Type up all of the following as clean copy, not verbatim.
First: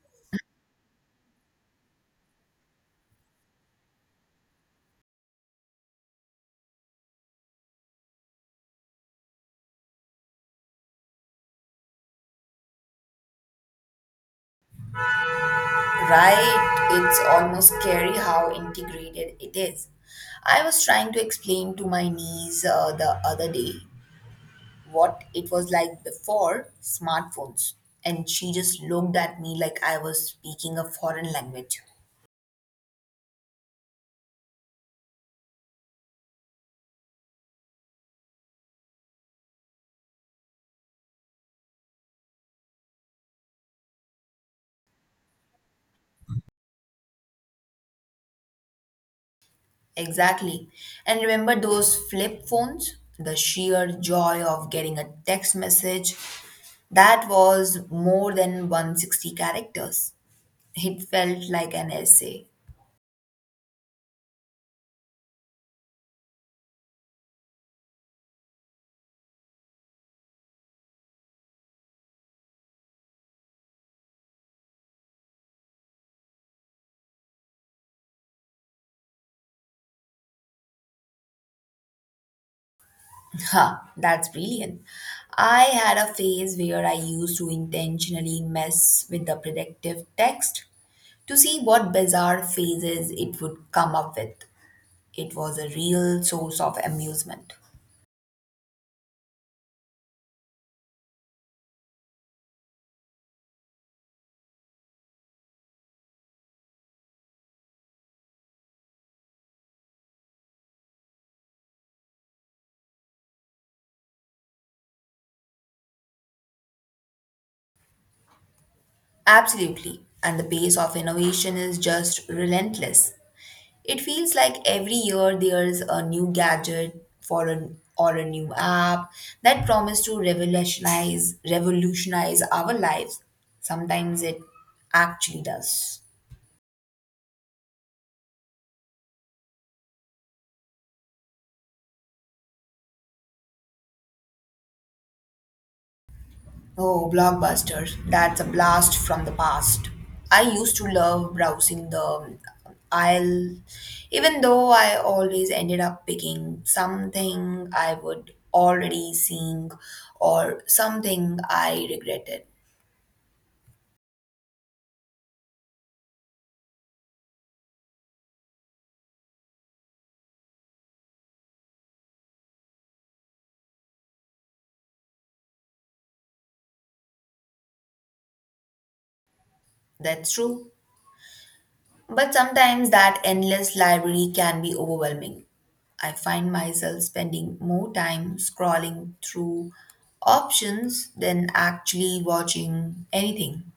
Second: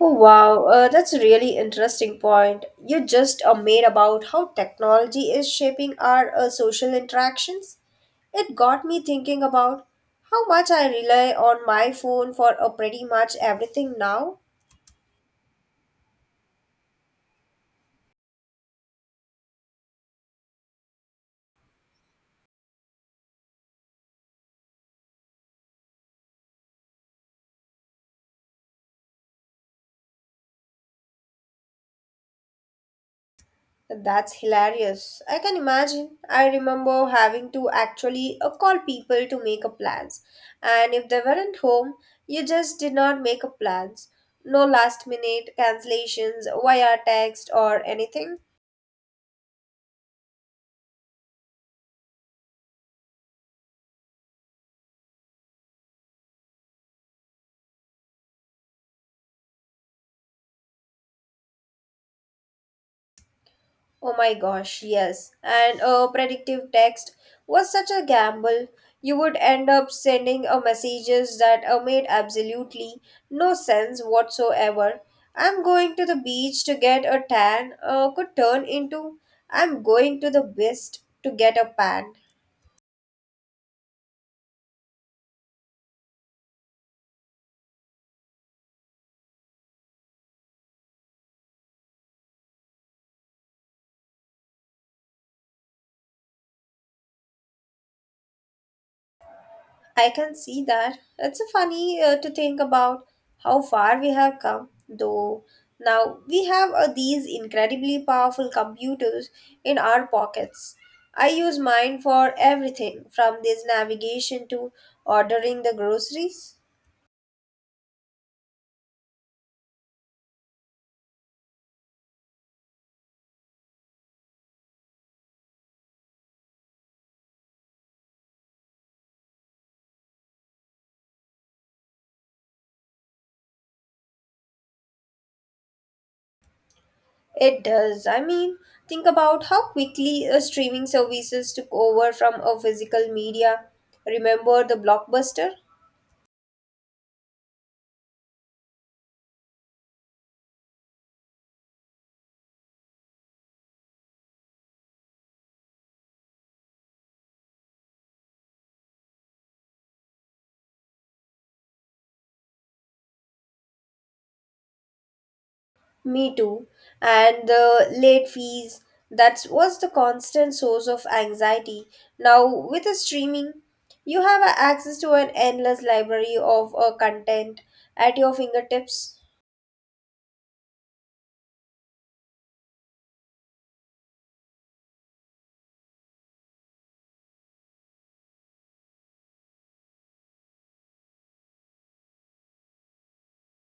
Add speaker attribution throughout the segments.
Speaker 1: Oh wow, that's a really interesting point. You just made about how technology is shaping our social interactions. It got me thinking about how much I rely on my phone for pretty much everything now.
Speaker 2: Right, it's almost scary how integrated it is. I was trying to explain to my niece the other day what it was like before smartphones, and she just looked at me like I was speaking a foreign language.
Speaker 1: That's hilarious. I can imagine. I remember having to actually call people to make up plans, and if they weren't home, you just did not make up plans. No last minute cancellations via text or anything.
Speaker 2: Exactly. And remember those flip phones? The sheer joy of getting a text message that was more than 160 characters. It felt like an essay.
Speaker 1: Oh my gosh, yes. And a predictive text was such a gamble. You would end up sending a messages that made absolutely no sense whatsoever. I'm going to the beach to get a tan could turn into I'm going to the beach to get a pan.
Speaker 2: Ha, that's brilliant. I had a phase where I used to intentionally mess with the predictive text to see what bizarre phrases it would come up with. It was a real source of amusement.
Speaker 1: I can see that. It's funny to think about how far we have come, though. Now we have these incredibly powerful computers in our pockets. I use mine for everything from this navigation to ordering the groceries.
Speaker 2: Absolutely. And the pace of innovation is just relentless. It feels like every year there's a new gadget for an or a new app that promise to revolutionize our lives. Sometimes it actually does.
Speaker 1: It does. I mean, think about how quickly streaming services took over from a physical media. Remember the blockbuster?
Speaker 2: Oh, blockbusters. That's a blast from the past. I used to love browsing the aisle, even though I always ended up picking something I would already seen or something I regretted.
Speaker 1: Me too. And the late fees, that was the constant source of anxiety. Now, with the streaming, you have access to an endless library of content at your fingertips.
Speaker 2: That's true. But sometimes that endless library can be overwhelming. I find myself spending more time scrolling through options than actually watching anything.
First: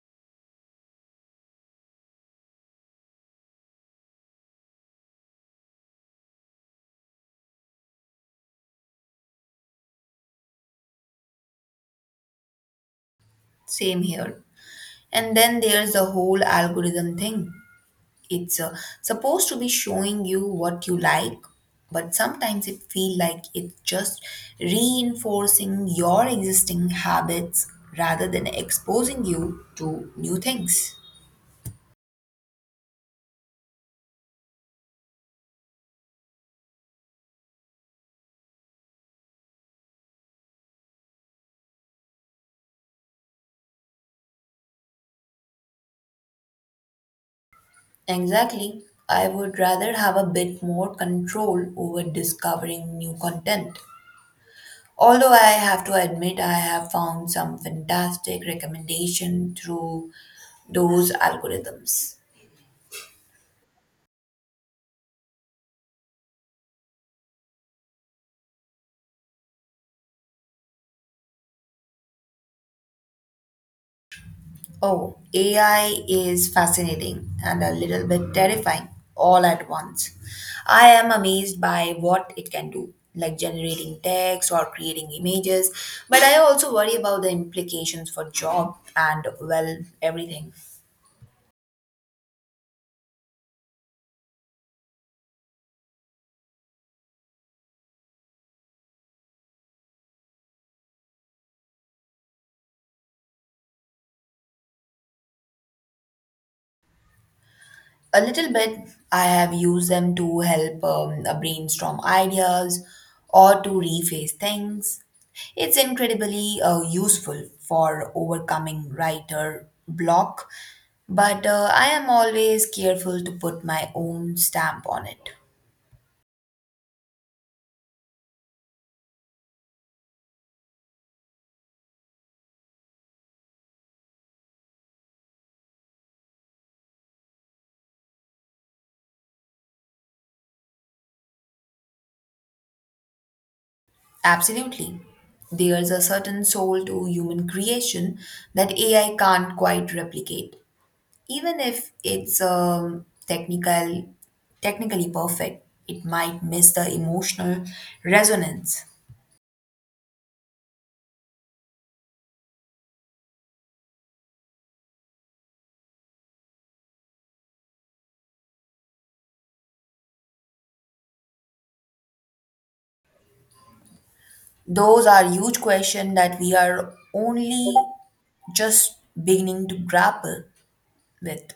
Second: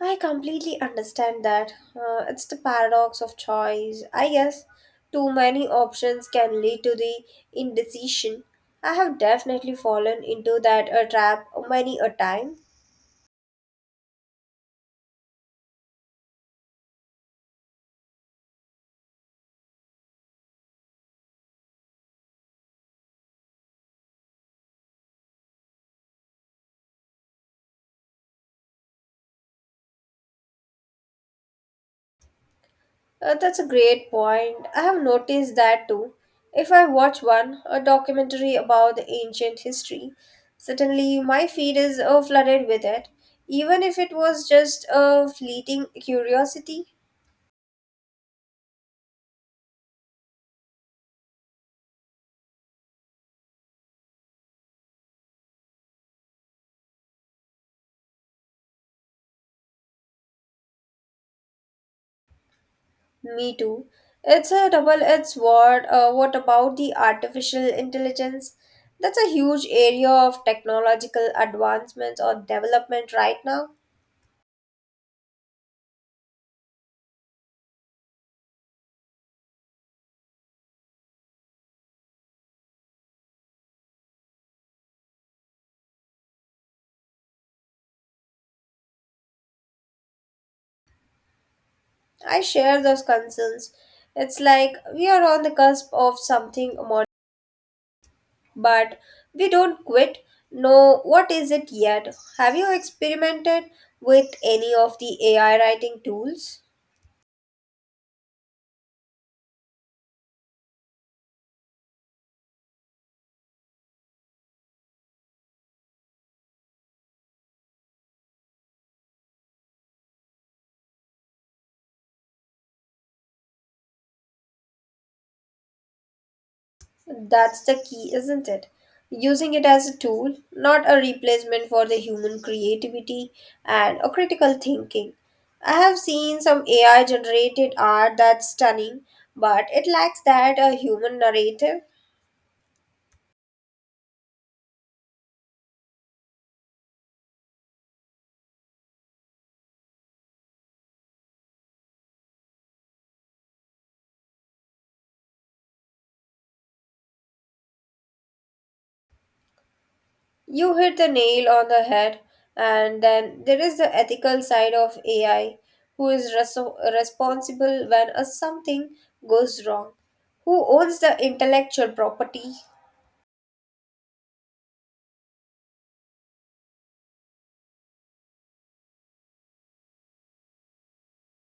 Speaker 1: I completely understand that. It's the paradox of choice. I guess too many options can lead to the indecision. I have definitely fallen into that trap many a time.
Speaker 2: Same here. And then there's the whole algorithm thing. It's supposed to be showing you what you like, but sometimes it feels like it's just reinforcing your existing habits rather than exposing you to new things.
Speaker 1: That's a great point. I have noticed that too. If I watch one, a documentary about the ancient history, suddenly my feed is flooded with it, even if it was just a fleeting curiosity.
Speaker 2: Exactly. I would rather have a bit more control over discovering new content. Although I have to admit, I have found some fantastic recommendation through those algorithms.
Speaker 1: Me too. It's a double-edged sword. What about the artificial intelligence? That's a huge area of technological advancements or development right now.
Speaker 2: Oh, AI is fascinating and a little bit terrifying all at once. I am amazed by what it can do, like generating text or creating images, but I also worry about the implications for job and, well, everything.
Speaker 1: I share those concerns. It's like we are on the cusp of something, but we don't quit. No, what is it yet. Have you experimented with any of the AI writing tools?
Speaker 2: A little bit. I have used them to help brainstorm ideas or to rephrase things. It's incredibly useful for overcoming writer block, but I am always careful to put my own stamp on it.
Speaker 1: That's the key, isn't it? Using it as a tool, not a replacement for the human creativity and a critical thinking. I have seen some AI generated art that's stunning, but it lacks that a human narrative.
Speaker 2: Absolutely. There's a certain soul to human creation that AI can't quite replicate. Even if it's technically perfect, it might miss the emotional resonance.
Speaker 1: You hit the nail on the head, and then there is the ethical side of AI, who is responsible when a something goes wrong? Who owns the intellectual property?
Speaker 2: Those are huge questions that we are only just beginning to grapple with.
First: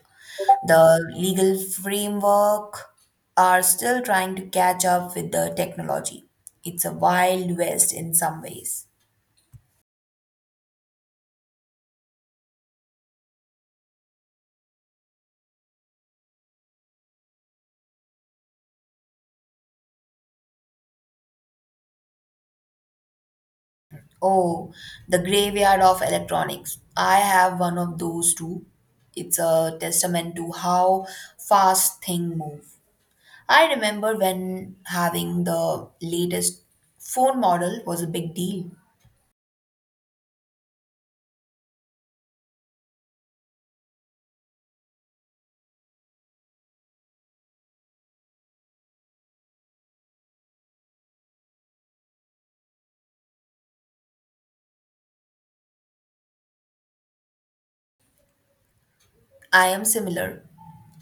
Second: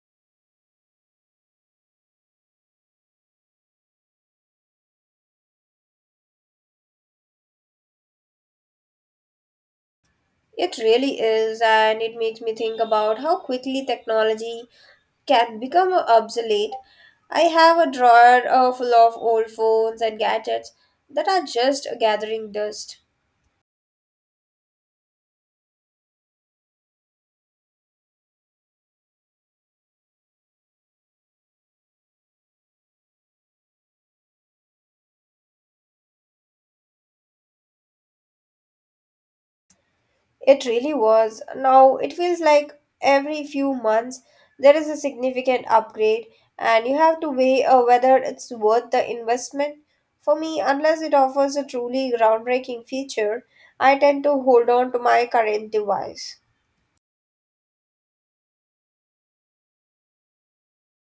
Speaker 2: The legal framework are still trying to catch up with the technology. It's a wild west in some ways.
Speaker 1: It really is, and it makes me think about how quickly technology can become obsolete. I have a drawer full of old phones and gadgets that are just gathering dust.
Speaker 2: Oh, the graveyard of electronics. I have one of those too. It's a testament to how fast things move. I remember when having the latest phone model was a big deal.
Speaker 1: It really was. Now it feels like every few months there is a significant upgrade, and you have to weigh whether it's worth the investment. For me, unless it offers a truly groundbreaking feature, I tend to hold on to my current device.
Speaker 2: I am similar.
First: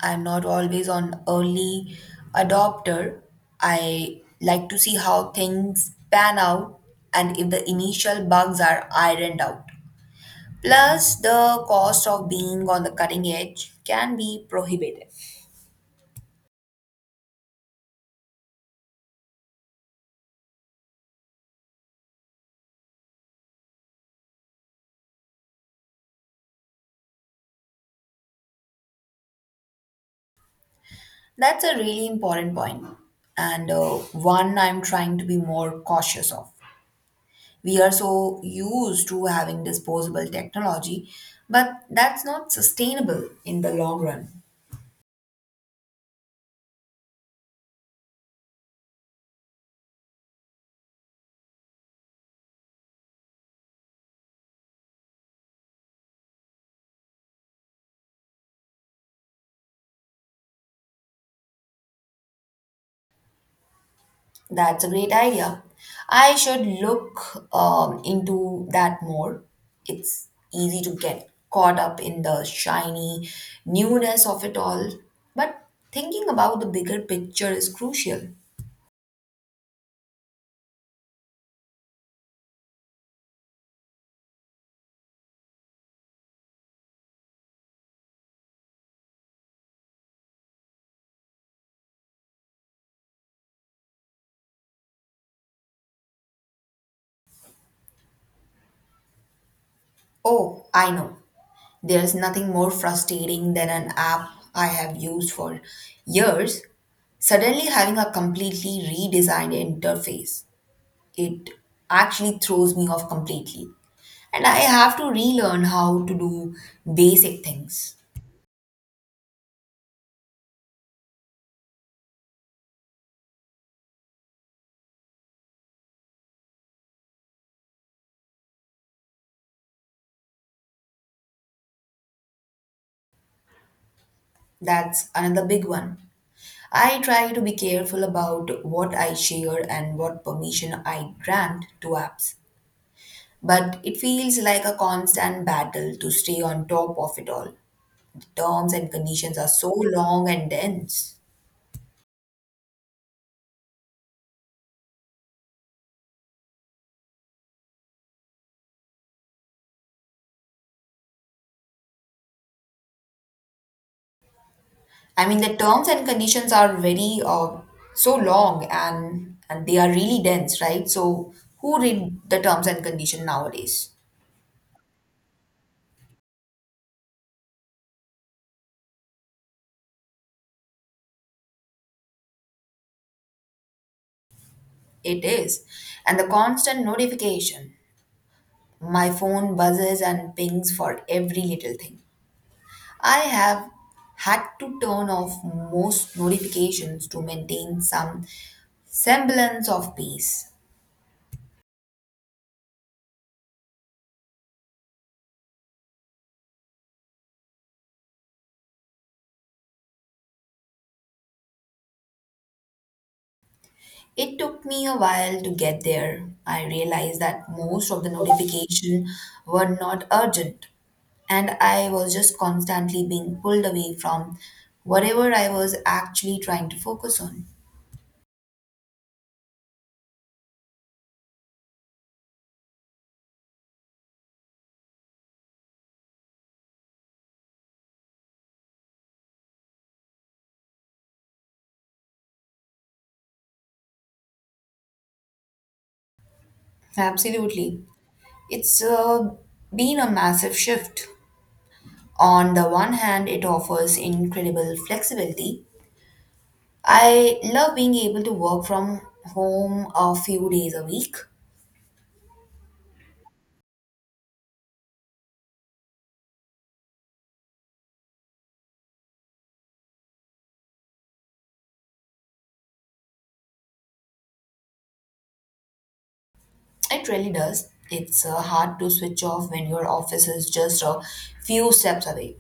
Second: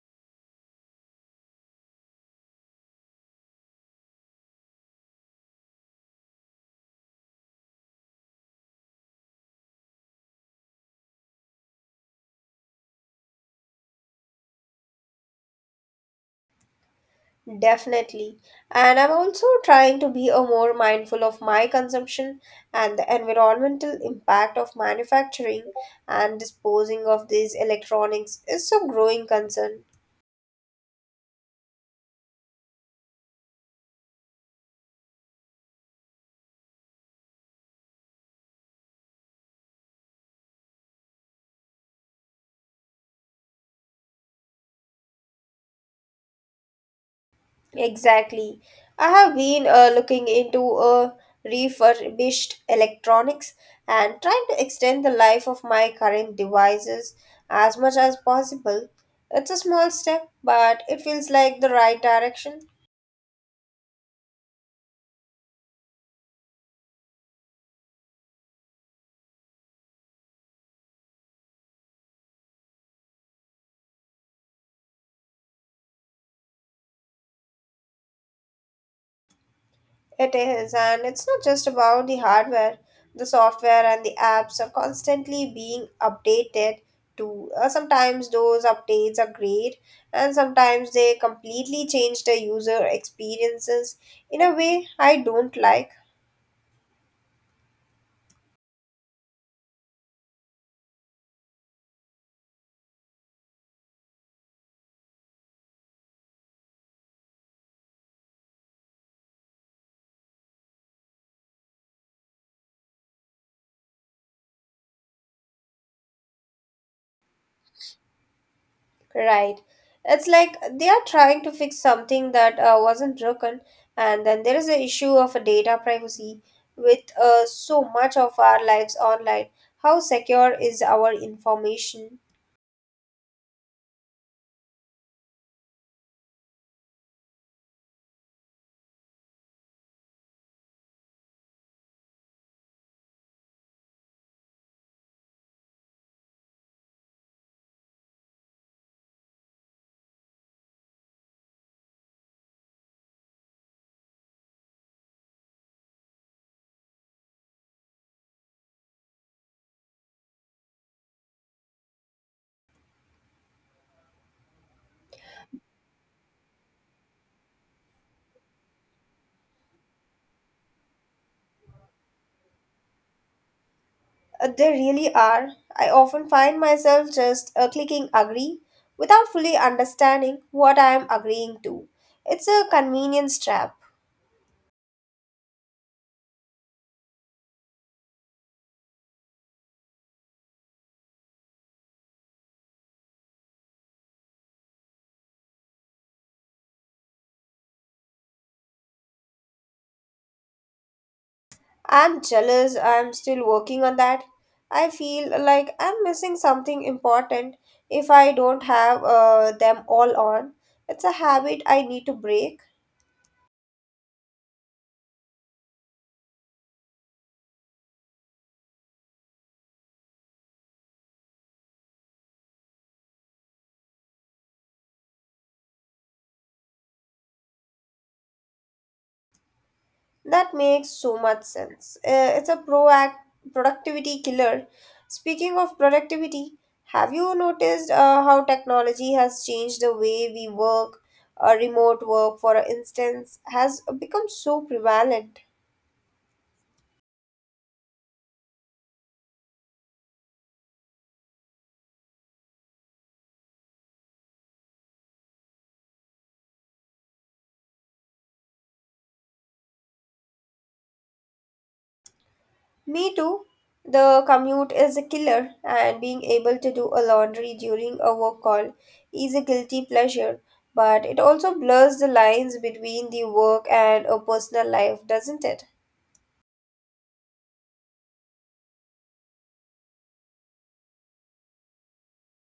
Speaker 2: I am not always on early adopter. I like to see how things pan out and if the initial bugs are ironed out. Plus, the cost of being on the cutting edge can be prohibitive.
Speaker 1: Definitely. And I'm also trying to be a more mindful of my consumption, and the environmental impact of manufacturing and disposing of these electronics is a growing concern.
Speaker 2: That's a really important point, and one I'm trying to be more cautious of. We are so used to having disposable technology, but that's not sustainable in the long run.
Speaker 1: Exactly. I have been looking into refurbished electronics and trying to extend the life of my current devices as much as possible. It's a small step, but it feels like the right direction.
Speaker 2: That's a great idea. I should look into that more. It's easy to get caught up in the shiny newness of it all, but thinking about the bigger picture is crucial.
Speaker 1: It is, and it's not just about the hardware. The software and the apps are constantly being updated too. Sometimes those updates are great, and sometimes they completely change the user experiences in a way I don't like.
Speaker 2: Oh, I know. There's nothing more frustrating than an app I have used for years suddenly having a completely redesigned interface. It actually throws me off completely. And I have to relearn how to do basic things.
Speaker 1: Right. It's like they are trying to fix something that wasn't broken, and then there is the issue of data privacy with so much of our lives online. How secure is our information?
Speaker 2: That's another big one. I try to be careful about what I share and what permission I grant to apps. But it feels like a constant battle to stay on top of it all. The terms and conditions are so long and dense. I mean, the terms and conditions are very so long and they are really dense, right? So who read the terms and condition nowadays?
Speaker 1: They really are. I often find myself just clicking agree without fully understanding what I am agreeing to. It's a convenience trap.
Speaker 2: It is, and the constant notification. My phone buzzes and pings for every little thing. I have had to turn off most notifications to maintain some semblance of peace.
Speaker 1: I'm jealous. I'm still working on that. I feel like I'm missing something important if I don't have them all on. It's a habit I need to break.
Speaker 2: It took me a while to get there. I realized that most of the notifications were not urgent, and I was just constantly being pulled away from whatever I was actually trying to focus on.
Speaker 1: That makes so much sense. It's a proact productivity killer. Speaking of productivity, have you noticed how technology has changed the way we work? Remote work, for instance, has become so prevalent.
Speaker 2: Absolutely. It's been a massive shift. On the one hand, it offers incredible flexibility. I love being able to work from home a few days a week.
Speaker 1: Me too. The commute is a killer, and being able to do a laundry during a work call is a guilty pleasure. But it also blurs the lines between the work and a personal life, doesn't it?
Speaker 2: It really does. It's hard to switch off when your office is just a few steps away.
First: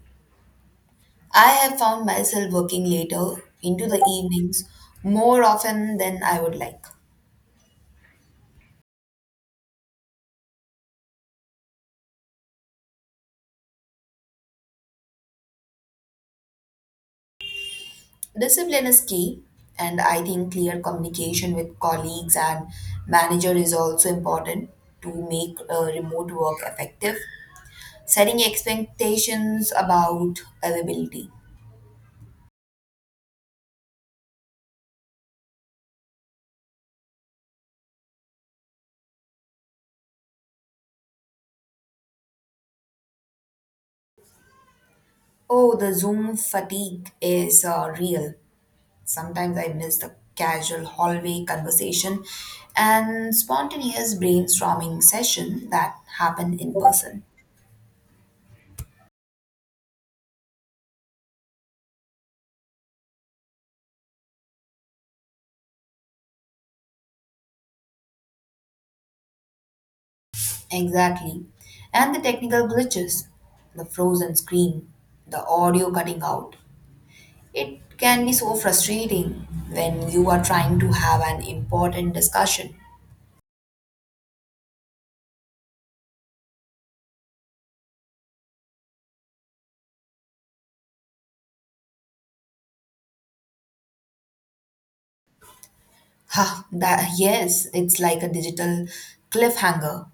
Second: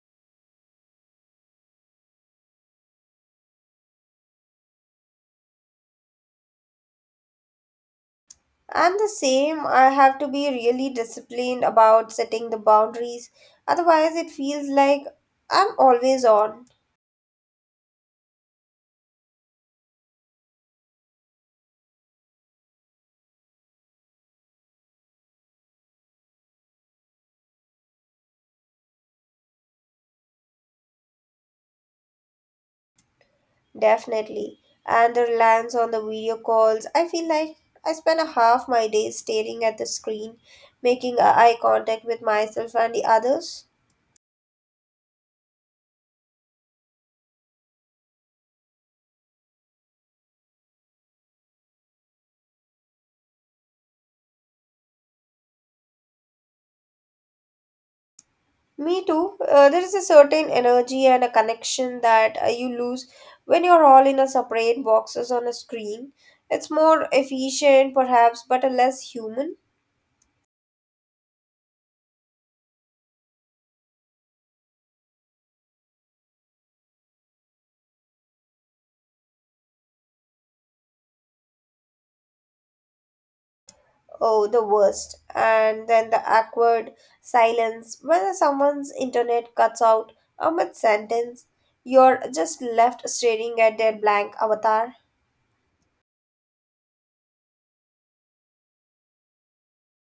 Speaker 2: I have found myself working later into the evenings more often than I would like.
Speaker 1: I'm the same. I have to be really disciplined about setting the boundaries. Otherwise, it feels like I'm always on,
Speaker 2: Discipline is key, and I think clear communication with colleagues and manager is also important to make remote work effective. Setting expectations about availability.
Speaker 1: definitely. And the reliance on the video calls, I feel like I spend a half my day staring at the screen, making eye contact with myself and the others.
Speaker 2: Oh, the Zoom fatigue is real. Sometimes I miss the casual hallway conversation and spontaneous brainstorming session that happen in person.
Speaker 1: Me too. There is a certain energy and a connection that you lose when you're all in a separate boxes on a screen. It's more efficient, perhaps, but a less human.
Speaker 2: Exactly. And the technical glitches, the frozen screen, the audio cutting out. It can be so frustrating when you are trying to have an important discussion.
Speaker 1: Oh, the worst. And then the awkward silence when someone's internet cuts out a mid sentence. You're just left staring at their blank avatar.
Speaker 2: Ha, that, yes, it's like a digital cliffhanger.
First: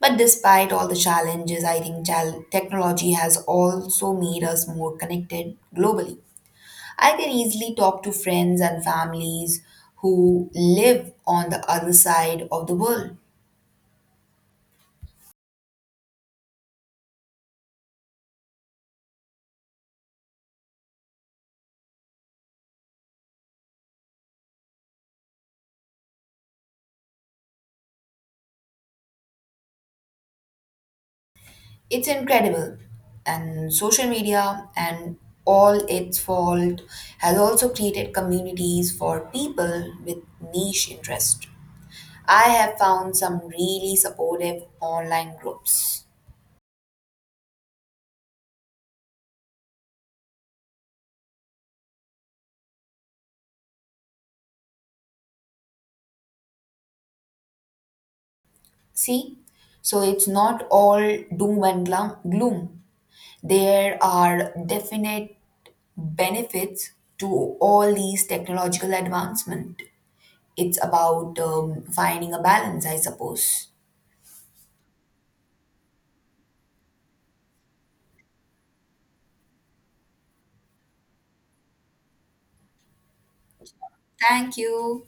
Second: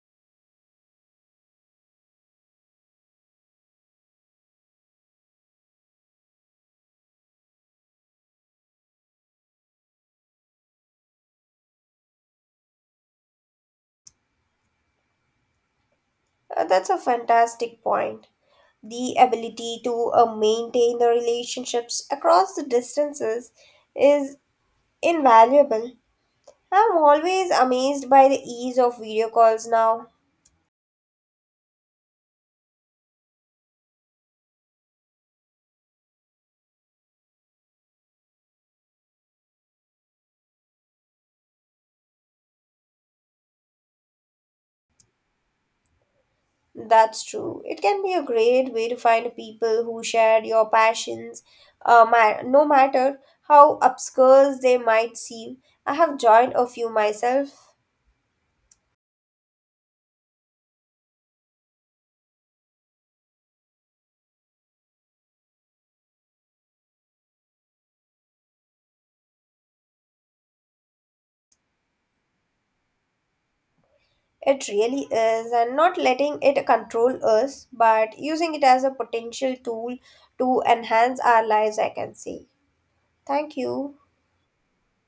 Speaker 2: But despite all the challenges, I think technology has also made us more connected globally. I can easily talk to friends and families who live on the other side of the world.
Speaker 1: That's a fantastic point. The ability to maintain the relationships across the distances is invaluable. I'm always amazed by the ease of video calls now.
Speaker 2: It's incredible. And social media and all its fault has also created communities for people with niche interest. I have found some really supportive online groups.
Speaker 1: That's true. It can be a great way to find people who share your passions, no matter how obscure they might seem. I have joined a few myself.
Speaker 2: See, so it's not all doom and gloom. There are definite benefits to all these technological advancement. It's about finding a balance, I suppose.
Speaker 1: It really is, and not letting it control us, but using it as a potential tool to enhance our lives, I can say. Thank you.
Speaker 2: Thank you.